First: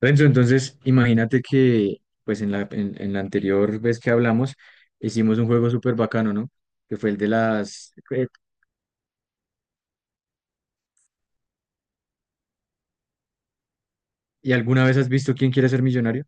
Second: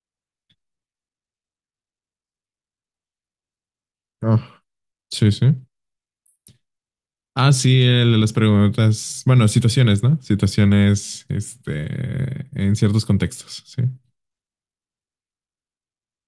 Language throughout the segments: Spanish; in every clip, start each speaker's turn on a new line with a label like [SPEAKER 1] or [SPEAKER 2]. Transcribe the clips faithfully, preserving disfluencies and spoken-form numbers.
[SPEAKER 1] Renzo, entonces imagínate que pues en la, en, en la anterior vez que hablamos
[SPEAKER 2] Ah, sí,
[SPEAKER 1] hicimos un
[SPEAKER 2] sí.
[SPEAKER 1] juego súper bacano, ¿no? Que fue el de
[SPEAKER 2] Ah, sí,
[SPEAKER 1] las.
[SPEAKER 2] el de
[SPEAKER 1] eh,
[SPEAKER 2] las preguntas, bueno, situaciones, ¿no? Situaciones, este, en ciertos contextos, sí.
[SPEAKER 1] ¿Y alguna vez has visto quién quiere ser millonario?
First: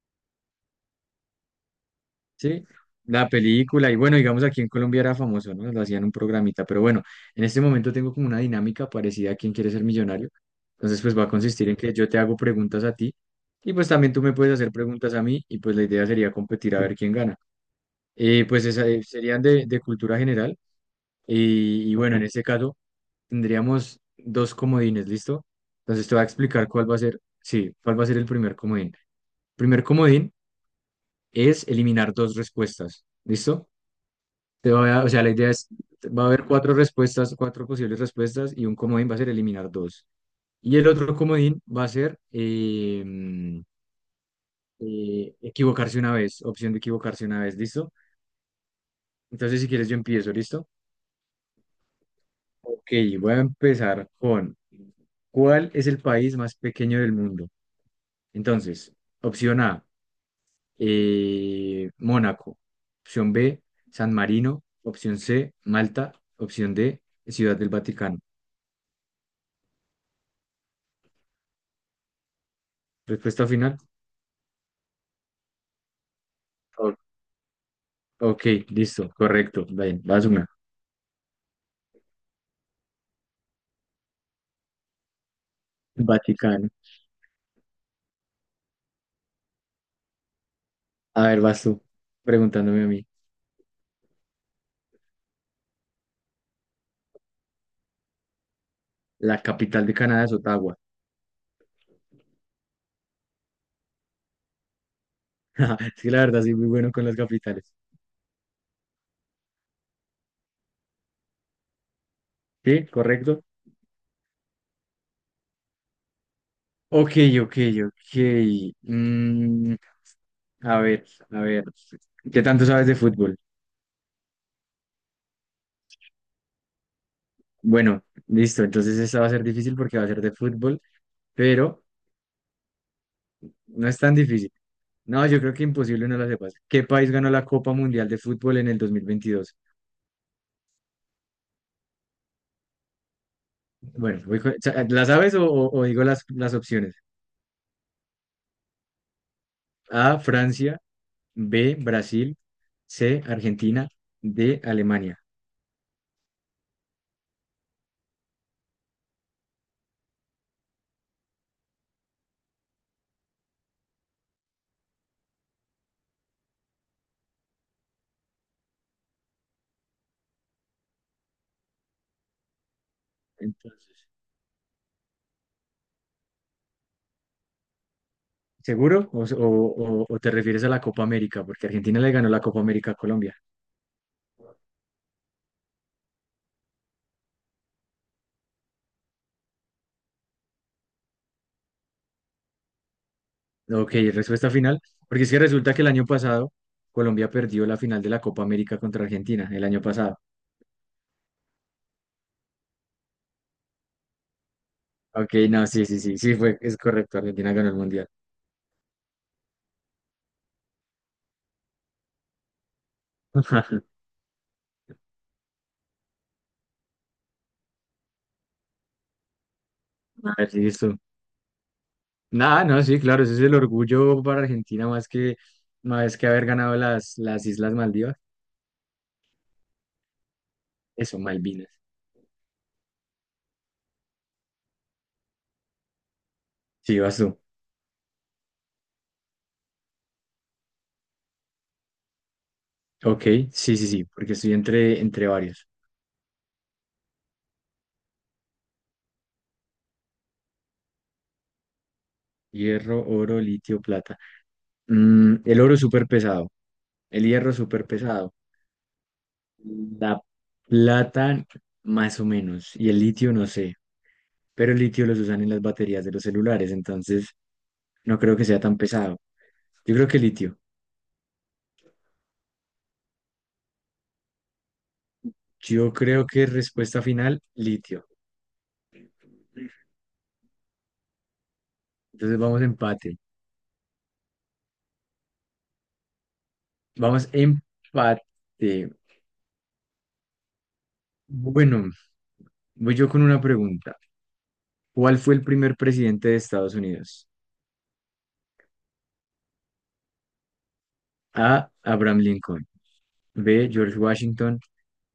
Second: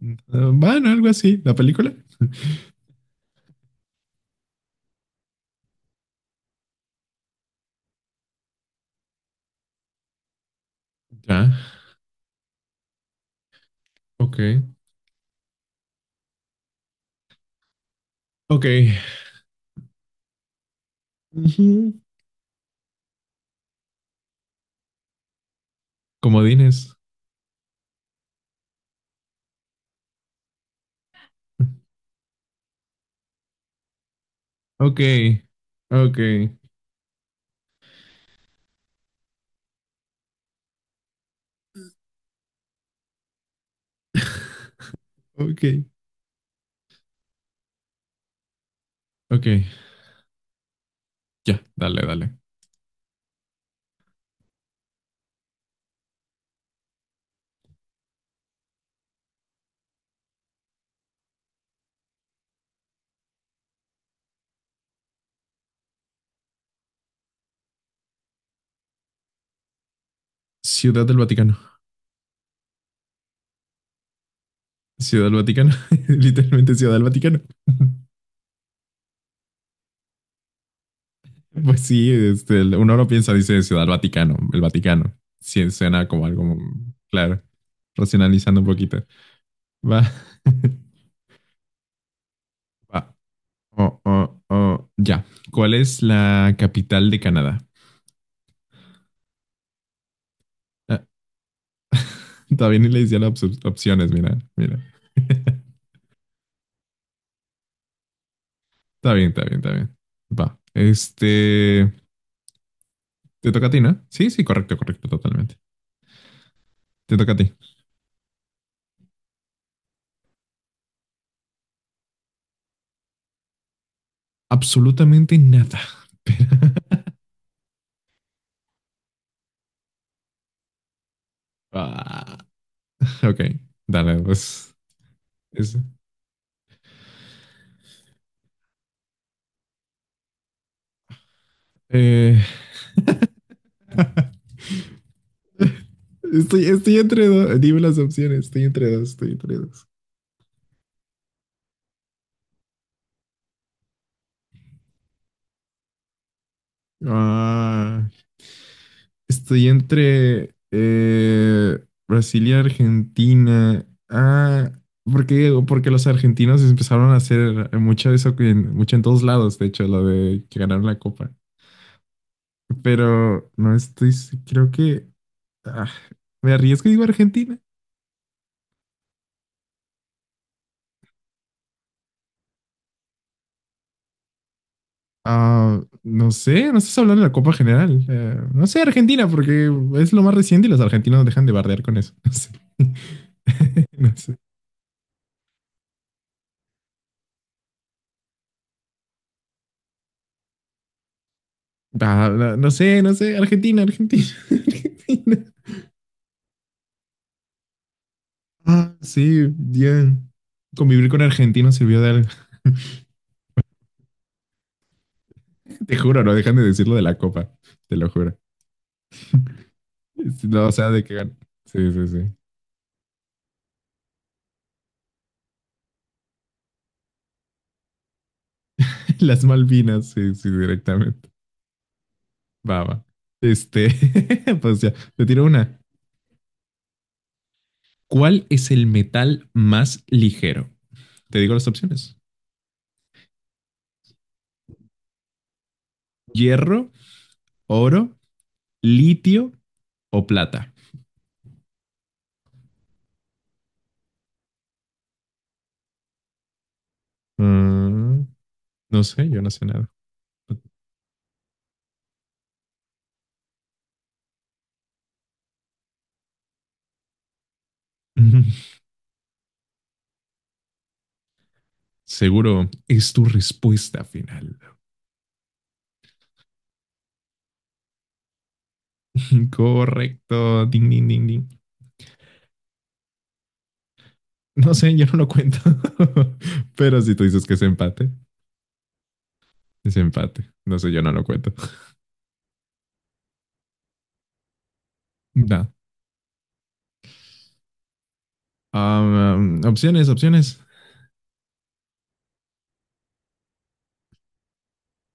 [SPEAKER 2] Eh, Bueno, algo así, la película.
[SPEAKER 1] Sí, la película. Y bueno, digamos aquí en Colombia era famoso, ¿no? Lo hacían un programita. Pero bueno, en este momento tengo como una dinámica parecida a quién quiere ser millonario. Entonces pues va a
[SPEAKER 2] Ya,
[SPEAKER 1] consistir en que yo te hago preguntas a ti y pues también tú me
[SPEAKER 2] ok,
[SPEAKER 1] puedes hacer preguntas a mí y pues la idea sería competir a ver quién gana. Eh, pues
[SPEAKER 2] ok.
[SPEAKER 1] esa, eh, serían de de cultura general. Y,
[SPEAKER 2] Ujú.
[SPEAKER 1] y bueno, en este caso tendríamos dos comodines, ¿listo? Entonces te voy a explicar cuál
[SPEAKER 2] Comodines.
[SPEAKER 1] va a ser, sí, cuál va a ser el primer comodín. Primer comodín es eliminar dos respuestas, ¿listo? Te voy
[SPEAKER 2] Ok,
[SPEAKER 1] a- o sea, la idea es,
[SPEAKER 2] ok,
[SPEAKER 1] va a haber cuatro respuestas, cuatro posibles respuestas y un comodín va a ser eliminar dos. Y el otro comodín va a ser em, eh,
[SPEAKER 2] ok,
[SPEAKER 1] equivocarse una vez, opción de equivocarse una vez, ¿listo?
[SPEAKER 2] ok.
[SPEAKER 1] Entonces, si quieres, yo empiezo, ¿listo?
[SPEAKER 2] Ya, dale, dale.
[SPEAKER 1] Ok, voy a empezar con ¿cuál es el país más pequeño del mundo? Entonces, opción A, eh, Mónaco. Opción B, San Marino. Opción C, Malta. Opción D, Ciudad del Vaticano.
[SPEAKER 2] Ciudad del Vaticano.
[SPEAKER 1] Respuesta final.
[SPEAKER 2] Ciudad del Vaticano. Literalmente Ciudad
[SPEAKER 1] O-
[SPEAKER 2] del Vaticano.
[SPEAKER 1] Ok, listo, correcto. Bien, vas una.
[SPEAKER 2] Pues sí, este, el- uno no piensa, dice Ciudad Vaticano, el Vaticano. Sí, suena como algo,
[SPEAKER 1] Vaticano.
[SPEAKER 2] claro, racionalizando un poquito. Va.
[SPEAKER 1] A ver, vas tú preguntándome a
[SPEAKER 2] Va.
[SPEAKER 1] mí.
[SPEAKER 2] Oh, oh, oh. Ya. ¿Cuál es la capital de Canadá?
[SPEAKER 1] La capital de Canadá es Ottawa.
[SPEAKER 2] Ah, todavía ni le decía las op- opciones, mira, mira.
[SPEAKER 1] Es que la verdad soy muy bueno con las capitales.
[SPEAKER 2] Está bien, está bien, está bien. Va. Este,
[SPEAKER 1] ¿Sí? ¿Correcto?
[SPEAKER 2] te toca a ti, ¿no? Sí, sí, correcto, correcto, totalmente.
[SPEAKER 1] Ok,
[SPEAKER 2] Te toca a ti.
[SPEAKER 1] ok, ok. Mm, A ver, a ver, ¿qué tanto sabes de fútbol?
[SPEAKER 2] Absolutamente nada. Pero-
[SPEAKER 1] Bueno, listo, entonces esta va a ser difícil porque va a ser de fútbol, pero
[SPEAKER 2] Ah, ok,
[SPEAKER 1] no es tan
[SPEAKER 2] dale,
[SPEAKER 1] difícil.
[SPEAKER 2] pues.
[SPEAKER 1] No, yo creo que
[SPEAKER 2] Eso.
[SPEAKER 1] imposible no la sepas. ¿Qué país ganó la Copa Mundial de Fútbol en el dos mil veintidós?
[SPEAKER 2] Eh,
[SPEAKER 1] Bueno, voy con- ¿la sabes o, o- o digo las, las
[SPEAKER 2] estoy,
[SPEAKER 1] opciones?
[SPEAKER 2] estoy entre dos. Dime las opciones. Estoy entre dos. Estoy entre dos.
[SPEAKER 1] A, Francia, B, Brasil, C, Argentina, D, Alemania.
[SPEAKER 2] Ah, estoy entre eh, Brasil y Argentina. Ah, porque, porque los argentinos empezaron a hacer mucho de eso en, mucho en todos lados, de hecho, lo de que ganaron la copa. Pero no
[SPEAKER 1] Entonces,
[SPEAKER 2] estoy, s- creo que ah, me arriesgo y digo Argentina.
[SPEAKER 1] ¿seguro? ¿O, o o- o te refieres a la Copa América? Porque Argentina le ganó la Copa América a Colombia.
[SPEAKER 2] Ah, no sé, no estás hablando de la Copa General. Eh, no sé, Argentina, porque es lo más reciente y los argentinos no dejan de bardear con eso. No sé.
[SPEAKER 1] Ok,
[SPEAKER 2] No sé.
[SPEAKER 1] respuesta final, porque es que resulta que el año pasado Colombia perdió la final de la Copa América contra Argentina, el año pasado.
[SPEAKER 2] Ah, no, no sé, no sé. Argentina, Argentina,
[SPEAKER 1] Ok,
[SPEAKER 2] Argentina.
[SPEAKER 1] no, sí, sí, sí, sí, fue, es correcto, Argentina ganó el Mundial.
[SPEAKER 2] Ah, sí, bien. Convivir con argentinos sirvió de algo. Te juro, no dejan de decirlo de la Copa. Te lo juro.
[SPEAKER 1] Ah,
[SPEAKER 2] No, o sea,
[SPEAKER 1] listo.
[SPEAKER 2] de que gan- Sí, sí, sí.
[SPEAKER 1] Nada, no, sí, claro, ese es el orgullo para Argentina más que, más que haber ganado las, las Islas Maldivas.
[SPEAKER 2] Las Malvinas, sí, sí,
[SPEAKER 1] Eso,
[SPEAKER 2] directamente.
[SPEAKER 1] Malvinas.
[SPEAKER 2] Va, va. Este, pues ya, te tiro una.
[SPEAKER 1] Sí, vas tú.
[SPEAKER 2] ¿Cuál es el metal más ligero? Te digo las opciones.
[SPEAKER 1] Ok, sí, sí, sí, porque estoy entre, entre varios.
[SPEAKER 2] Hierro, oro, litio o plata.
[SPEAKER 1] Hierro, oro, litio, plata. Mm, el oro súper pesado, el hierro súper
[SPEAKER 2] Mm,
[SPEAKER 1] pesado.
[SPEAKER 2] no sé, yo no sé nada.
[SPEAKER 1] La plata, más o menos, y el litio, no sé, pero el litio los usan en las baterías de los celulares, entonces no creo que sea tan pesado. Yo creo que litio.
[SPEAKER 2] Seguro es tu respuesta final.
[SPEAKER 1] Yo creo que respuesta final, litio.
[SPEAKER 2] Correcto. Ding, ding, ding, ding.
[SPEAKER 1] Entonces vamos empate.
[SPEAKER 2] No sé, yo no lo cuento. Pero si tú
[SPEAKER 1] Vamos
[SPEAKER 2] dices que es empate,
[SPEAKER 1] empate.
[SPEAKER 2] es empate. No sé, yo no lo cuento.
[SPEAKER 1] Bueno, voy yo con una pregunta. ¿Cuál fue el
[SPEAKER 2] No.
[SPEAKER 1] primer presidente de Estados Unidos?
[SPEAKER 2] Um, um, opciones, opciones.
[SPEAKER 1] A. Abraham Lincoln. B. George Washington.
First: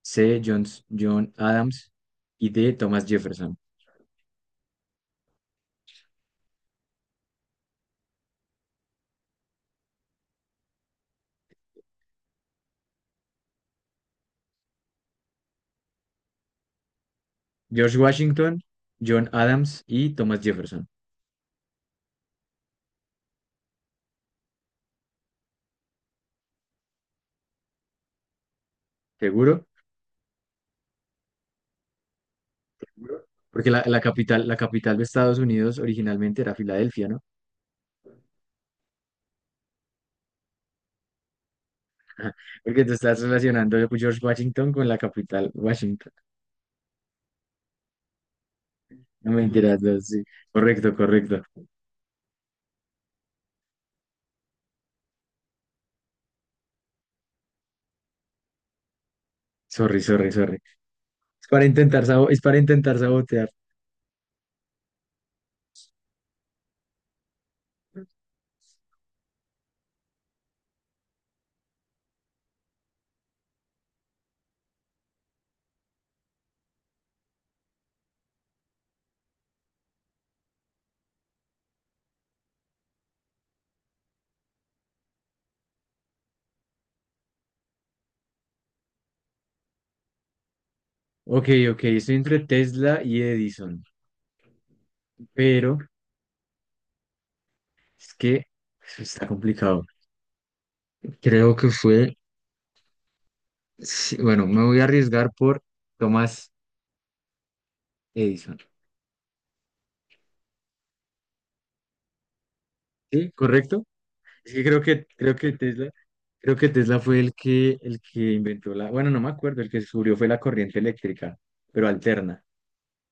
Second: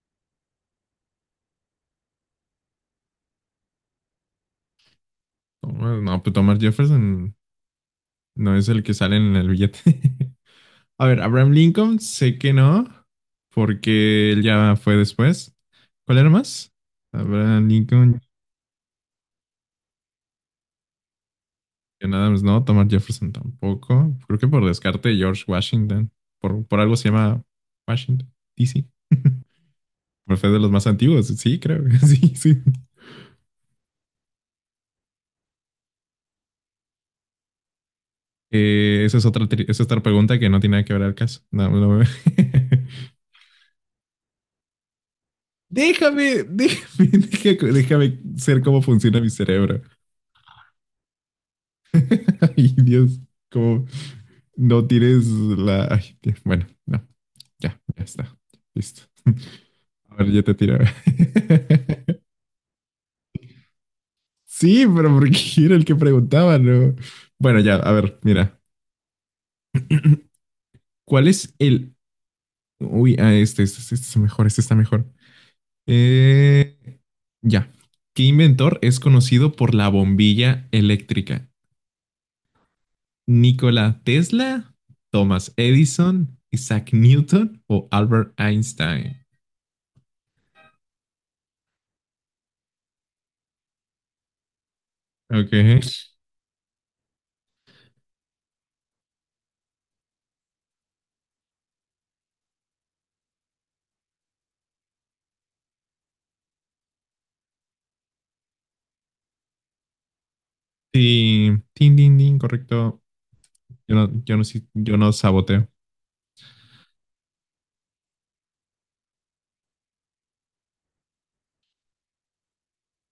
[SPEAKER 1] C. John, John Adams. Y D. Thomas Jefferson.
[SPEAKER 2] No, no, pues Thomas Jefferson no es el que sale en el billete. A ver, Abraham Lincoln, sé que no, porque él ya fue después. ¿Cuál era más? Abraham
[SPEAKER 1] George
[SPEAKER 2] Lincoln,
[SPEAKER 1] Washington, John Adams y Thomas Jefferson.
[SPEAKER 2] John Adams no, Thomas Jefferson tampoco. Creo que por descarte George Washington. Por, por algo se llama Washington, D C.
[SPEAKER 1] ¿Seguro?
[SPEAKER 2] Por ser de los más antiguos, sí, creo. Sí, sí.
[SPEAKER 1] Porque la, la capital, la capital de Estados Unidos originalmente era Filadelfia, ¿no?
[SPEAKER 2] Eh, esa es otra, tri- esa es otra pregunta que no tiene nada que ver al caso. No, no.
[SPEAKER 1] Porque te estás relacionando a George Washington con la capital Washington.
[SPEAKER 2] Déjame, déjame, déjame, déjame ser cómo funciona mi
[SPEAKER 1] No me
[SPEAKER 2] cerebro.
[SPEAKER 1] mentiras, no, sí. Correcto, correcto.
[SPEAKER 2] Ay, Dios, cómo, no tires la, ay, Dios, bueno, no, ya, ya está. Listo.
[SPEAKER 1] Sorry,
[SPEAKER 2] A ver,
[SPEAKER 1] sorry,
[SPEAKER 2] yo te
[SPEAKER 1] sorry.
[SPEAKER 2] tiro.
[SPEAKER 1] Es para intentar, sabo- es para intentar sabotear.
[SPEAKER 2] Sí, pero porque era el que preguntaba, ¿no? Bueno, ya, a ver, mira. ¿Cuál es el? Uy, ah, este, este, este está mejor, este está mejor. Eh, ya. ¿Qué inventor es conocido por la bombilla eléctrica? ¿Nikola Tesla, Thomas Edison, Isaac Newton o Albert Einstein?
[SPEAKER 1] Ok, ok, estoy entre Tesla y Edison,
[SPEAKER 2] Ok.
[SPEAKER 1] pero es que eso está complicado. Creo que fue, sí, bueno, me voy a arriesgar por Thomas Edison.
[SPEAKER 2] Sí, tin, tin, tin, correcto.
[SPEAKER 1] ¿Sí? ¿Correcto?
[SPEAKER 2] Yo no, yo no,
[SPEAKER 1] Es que
[SPEAKER 2] si-
[SPEAKER 1] creo
[SPEAKER 2] yo
[SPEAKER 1] que,
[SPEAKER 2] no
[SPEAKER 1] creo que
[SPEAKER 2] saboteo.
[SPEAKER 1] Tesla, creo que Tesla fue el que, el que inventó la, bueno, no me acuerdo, el que descubrió fue la corriente eléctrica, pero alterna.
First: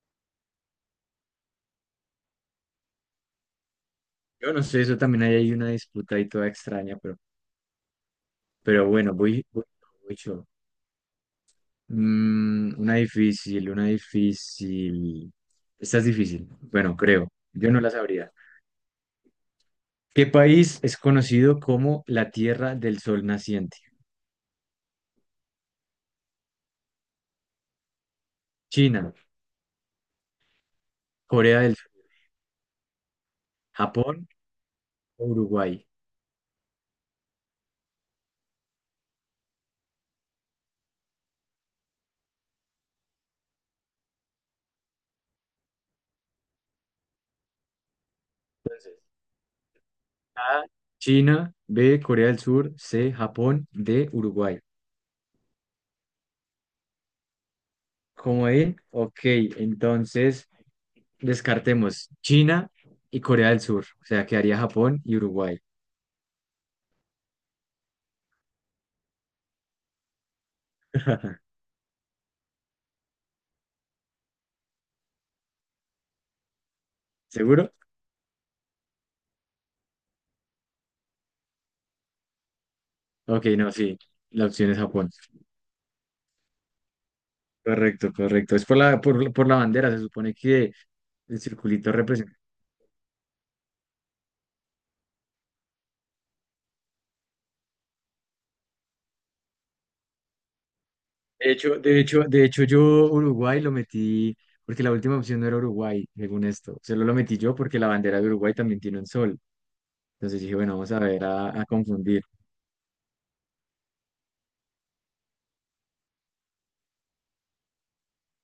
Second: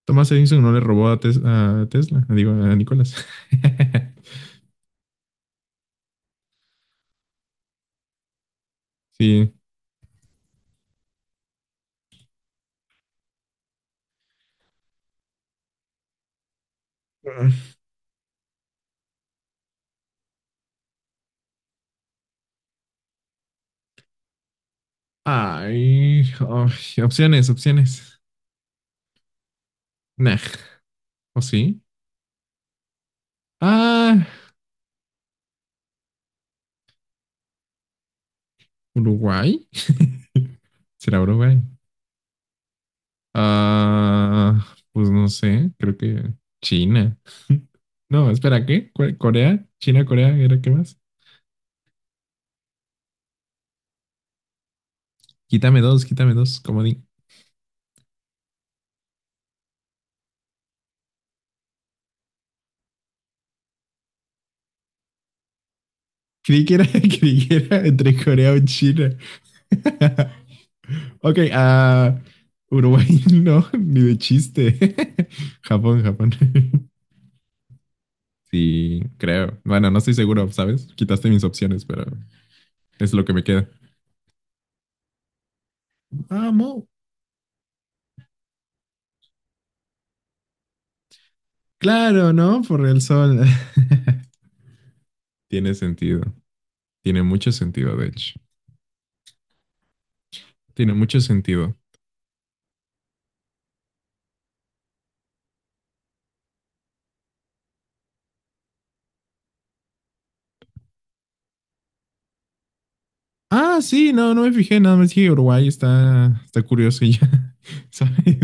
[SPEAKER 2] Thomas Edison no le robó a, Tes- a Tesla, digo, a Nicolás.
[SPEAKER 1] Yo no sé, eso también hay ahí una disputa ahí toda extraña, pero, pero bueno, voy,
[SPEAKER 2] Sí.
[SPEAKER 1] voy, voy yo. Mm, una difícil, una difícil. Esta es difícil, bueno, creo. Yo no la sabría. ¿Qué país es conocido como la Tierra del Sol Naciente?
[SPEAKER 2] Ay, ay, opciones, opciones.
[SPEAKER 1] China,
[SPEAKER 2] Nah, ¿o
[SPEAKER 1] Corea del
[SPEAKER 2] sí?
[SPEAKER 1] Sur,
[SPEAKER 2] Ah,
[SPEAKER 1] Japón o Uruguay.
[SPEAKER 2] Uruguay. ¿Será Uruguay? Ah, pues no sé, creo que China. No, espera, ¿qué? ¿Cuál- ¿Corea? ¿China, Corea? ¿Era
[SPEAKER 1] A,
[SPEAKER 2] qué más?
[SPEAKER 1] China, B, Corea del Sur, C, Japón, D, Uruguay.
[SPEAKER 2] Quítame dos, quítame dos, comodín.
[SPEAKER 1] Como ahí, ok, entonces descartemos China y Corea del Sur, o sea, quedaría Japón y Uruguay.
[SPEAKER 2] Creí que era, creí que era entre Corea o China. Ok, ah, Uruguay no, ni de chiste. Japón, Japón.
[SPEAKER 1] ¿Seguro?
[SPEAKER 2] Sí, creo. Bueno, no estoy seguro, ¿sabes? Quitaste mis opciones, pero es lo que me
[SPEAKER 1] Ok,
[SPEAKER 2] queda.
[SPEAKER 1] no, sí, la opción es Japón.
[SPEAKER 2] Vamos.
[SPEAKER 1] Correcto, correcto. Es por la, por, por la bandera, se supone que el circulito
[SPEAKER 2] Claro,
[SPEAKER 1] representa.
[SPEAKER 2] ¿no? Por el sol. Tiene sentido. Tiene mucho sentido, de hecho. Tiene mucho
[SPEAKER 1] De
[SPEAKER 2] sentido.
[SPEAKER 1] hecho, de hecho, de hecho, yo Uruguay lo metí porque la última opción no era Uruguay, según esto. Solo lo metí yo porque la bandera de Uruguay también tiene un sol. Entonces dije, bueno, vamos a ver a, a confundir.
[SPEAKER 2] Ah, sí, no, no me fijé, nada más que Uruguay está, está curioso y ya, ¿sabes?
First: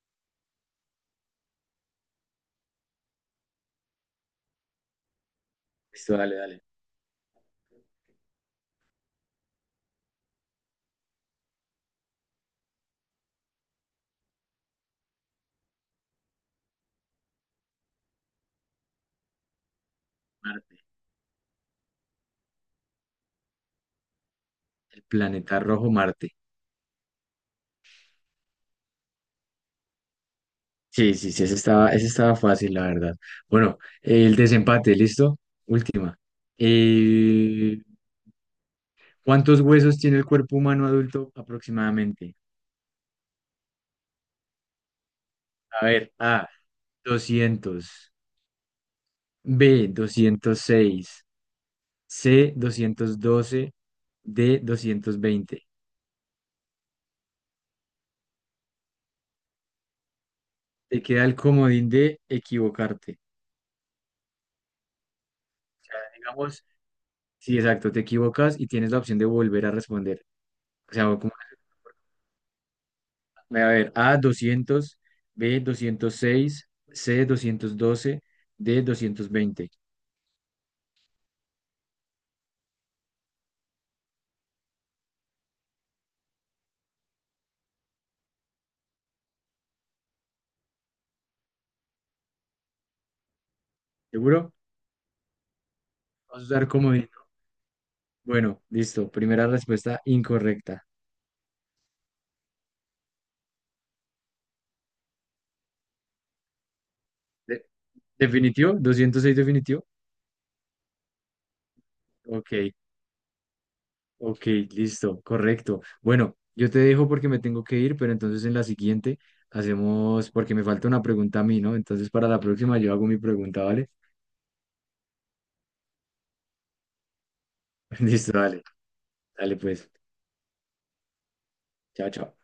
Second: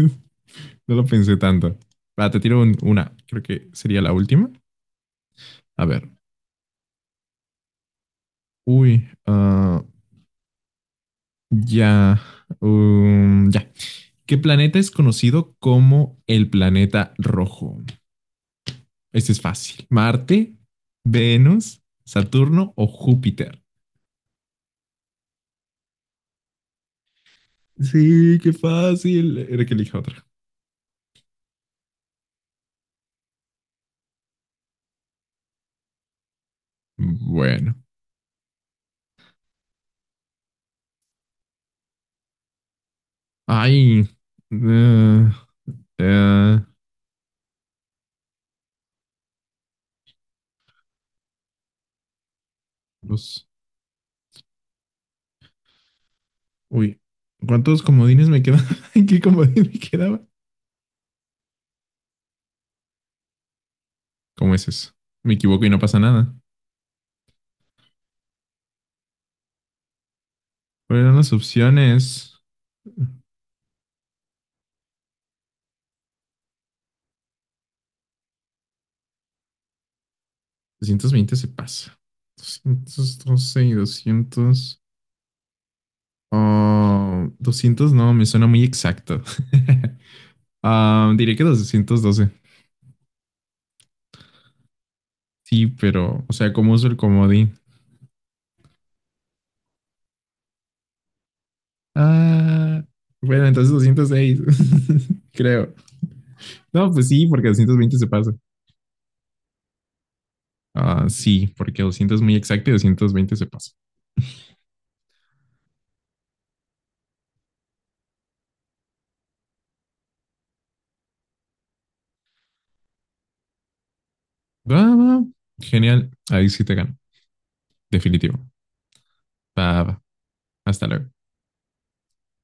[SPEAKER 2] No lo pensé tanto. Va, te tiro un- una. Creo que sería la última. A ver.
[SPEAKER 1] Listo, dale, dale.
[SPEAKER 2] Uy, ah, ya. um, ya. ¿Qué planeta es conocido como el planeta rojo? Este es fácil. ¿Marte,
[SPEAKER 1] Marte.
[SPEAKER 2] Venus, Saturno o Júpiter?
[SPEAKER 1] El planeta rojo Marte.
[SPEAKER 2] Sí, qué fácil. Era que elija otra.
[SPEAKER 1] Sí, sí, sí, ese estaba, ese estaba fácil, la verdad. Bueno, el desempate, ¿listo? Última.
[SPEAKER 2] Bueno.
[SPEAKER 1] Eh, ¿cuántos huesos tiene el cuerpo humano adulto aproximadamente?
[SPEAKER 2] Ay. eh,
[SPEAKER 1] A ver, A,
[SPEAKER 2] eh,
[SPEAKER 1] doscientos, B, doscientos seis, C, doscientos
[SPEAKER 2] los-
[SPEAKER 1] doce, D, doscientos veinte.
[SPEAKER 2] Uy. ¿Cuántos comodines me quedaban? ¿Qué comodín me quedaba?
[SPEAKER 1] Te queda el comodín de equivocarte. O
[SPEAKER 2] ¿Cómo es eso? Me equivoco y no
[SPEAKER 1] sea,
[SPEAKER 2] pasa nada.
[SPEAKER 1] digamos, sí, exacto, te equivocas y tienes la opción de volver a responder. O
[SPEAKER 2] ¿Cuáles
[SPEAKER 1] sea,
[SPEAKER 2] eran
[SPEAKER 1] como,
[SPEAKER 2] las opciones?
[SPEAKER 1] voy a ver, A, doscientos, B, doscientos seis, C, doscientos doce, D, doscientos veinte.
[SPEAKER 2] Doscientos veinte se pasa. Doscientos doce y doscientos. Ah, doscientos no, me suena muy exacto. Ah, diré que doscientos doce.
[SPEAKER 1] ¿Seguro?
[SPEAKER 2] Sí, pero, o
[SPEAKER 1] Vamos a
[SPEAKER 2] sea,
[SPEAKER 1] usar
[SPEAKER 2] ¿cómo uso el
[SPEAKER 1] comodín, ¿no?
[SPEAKER 2] comodín?
[SPEAKER 1] Bueno, listo. Primera respuesta incorrecta.
[SPEAKER 2] Ah, bueno, entonces doscientos seis, creo. No, pues sí, porque
[SPEAKER 1] De-
[SPEAKER 2] doscientos veinte se pasa.
[SPEAKER 1] ¿Definitivo? ¿Doscientos seis definitivo?
[SPEAKER 2] Ah, sí, porque doscientos es muy
[SPEAKER 1] Ok.
[SPEAKER 2] exacto y doscientos veinte se pasa.
[SPEAKER 1] Ok, listo, correcto. Bueno, yo te dejo porque me tengo que ir, pero entonces en la siguiente hacemos, porque me falta una pregunta a mí, ¿no? Entonces para la próxima yo hago mi pregunta, ¿vale?
[SPEAKER 2] Va, va. Genial. Ahí sí te gano.
[SPEAKER 1] Listo,
[SPEAKER 2] Definitivo.
[SPEAKER 1] dale, dale
[SPEAKER 2] Va,
[SPEAKER 1] pues.
[SPEAKER 2] va. Hasta luego.
[SPEAKER 1] Chao, chao.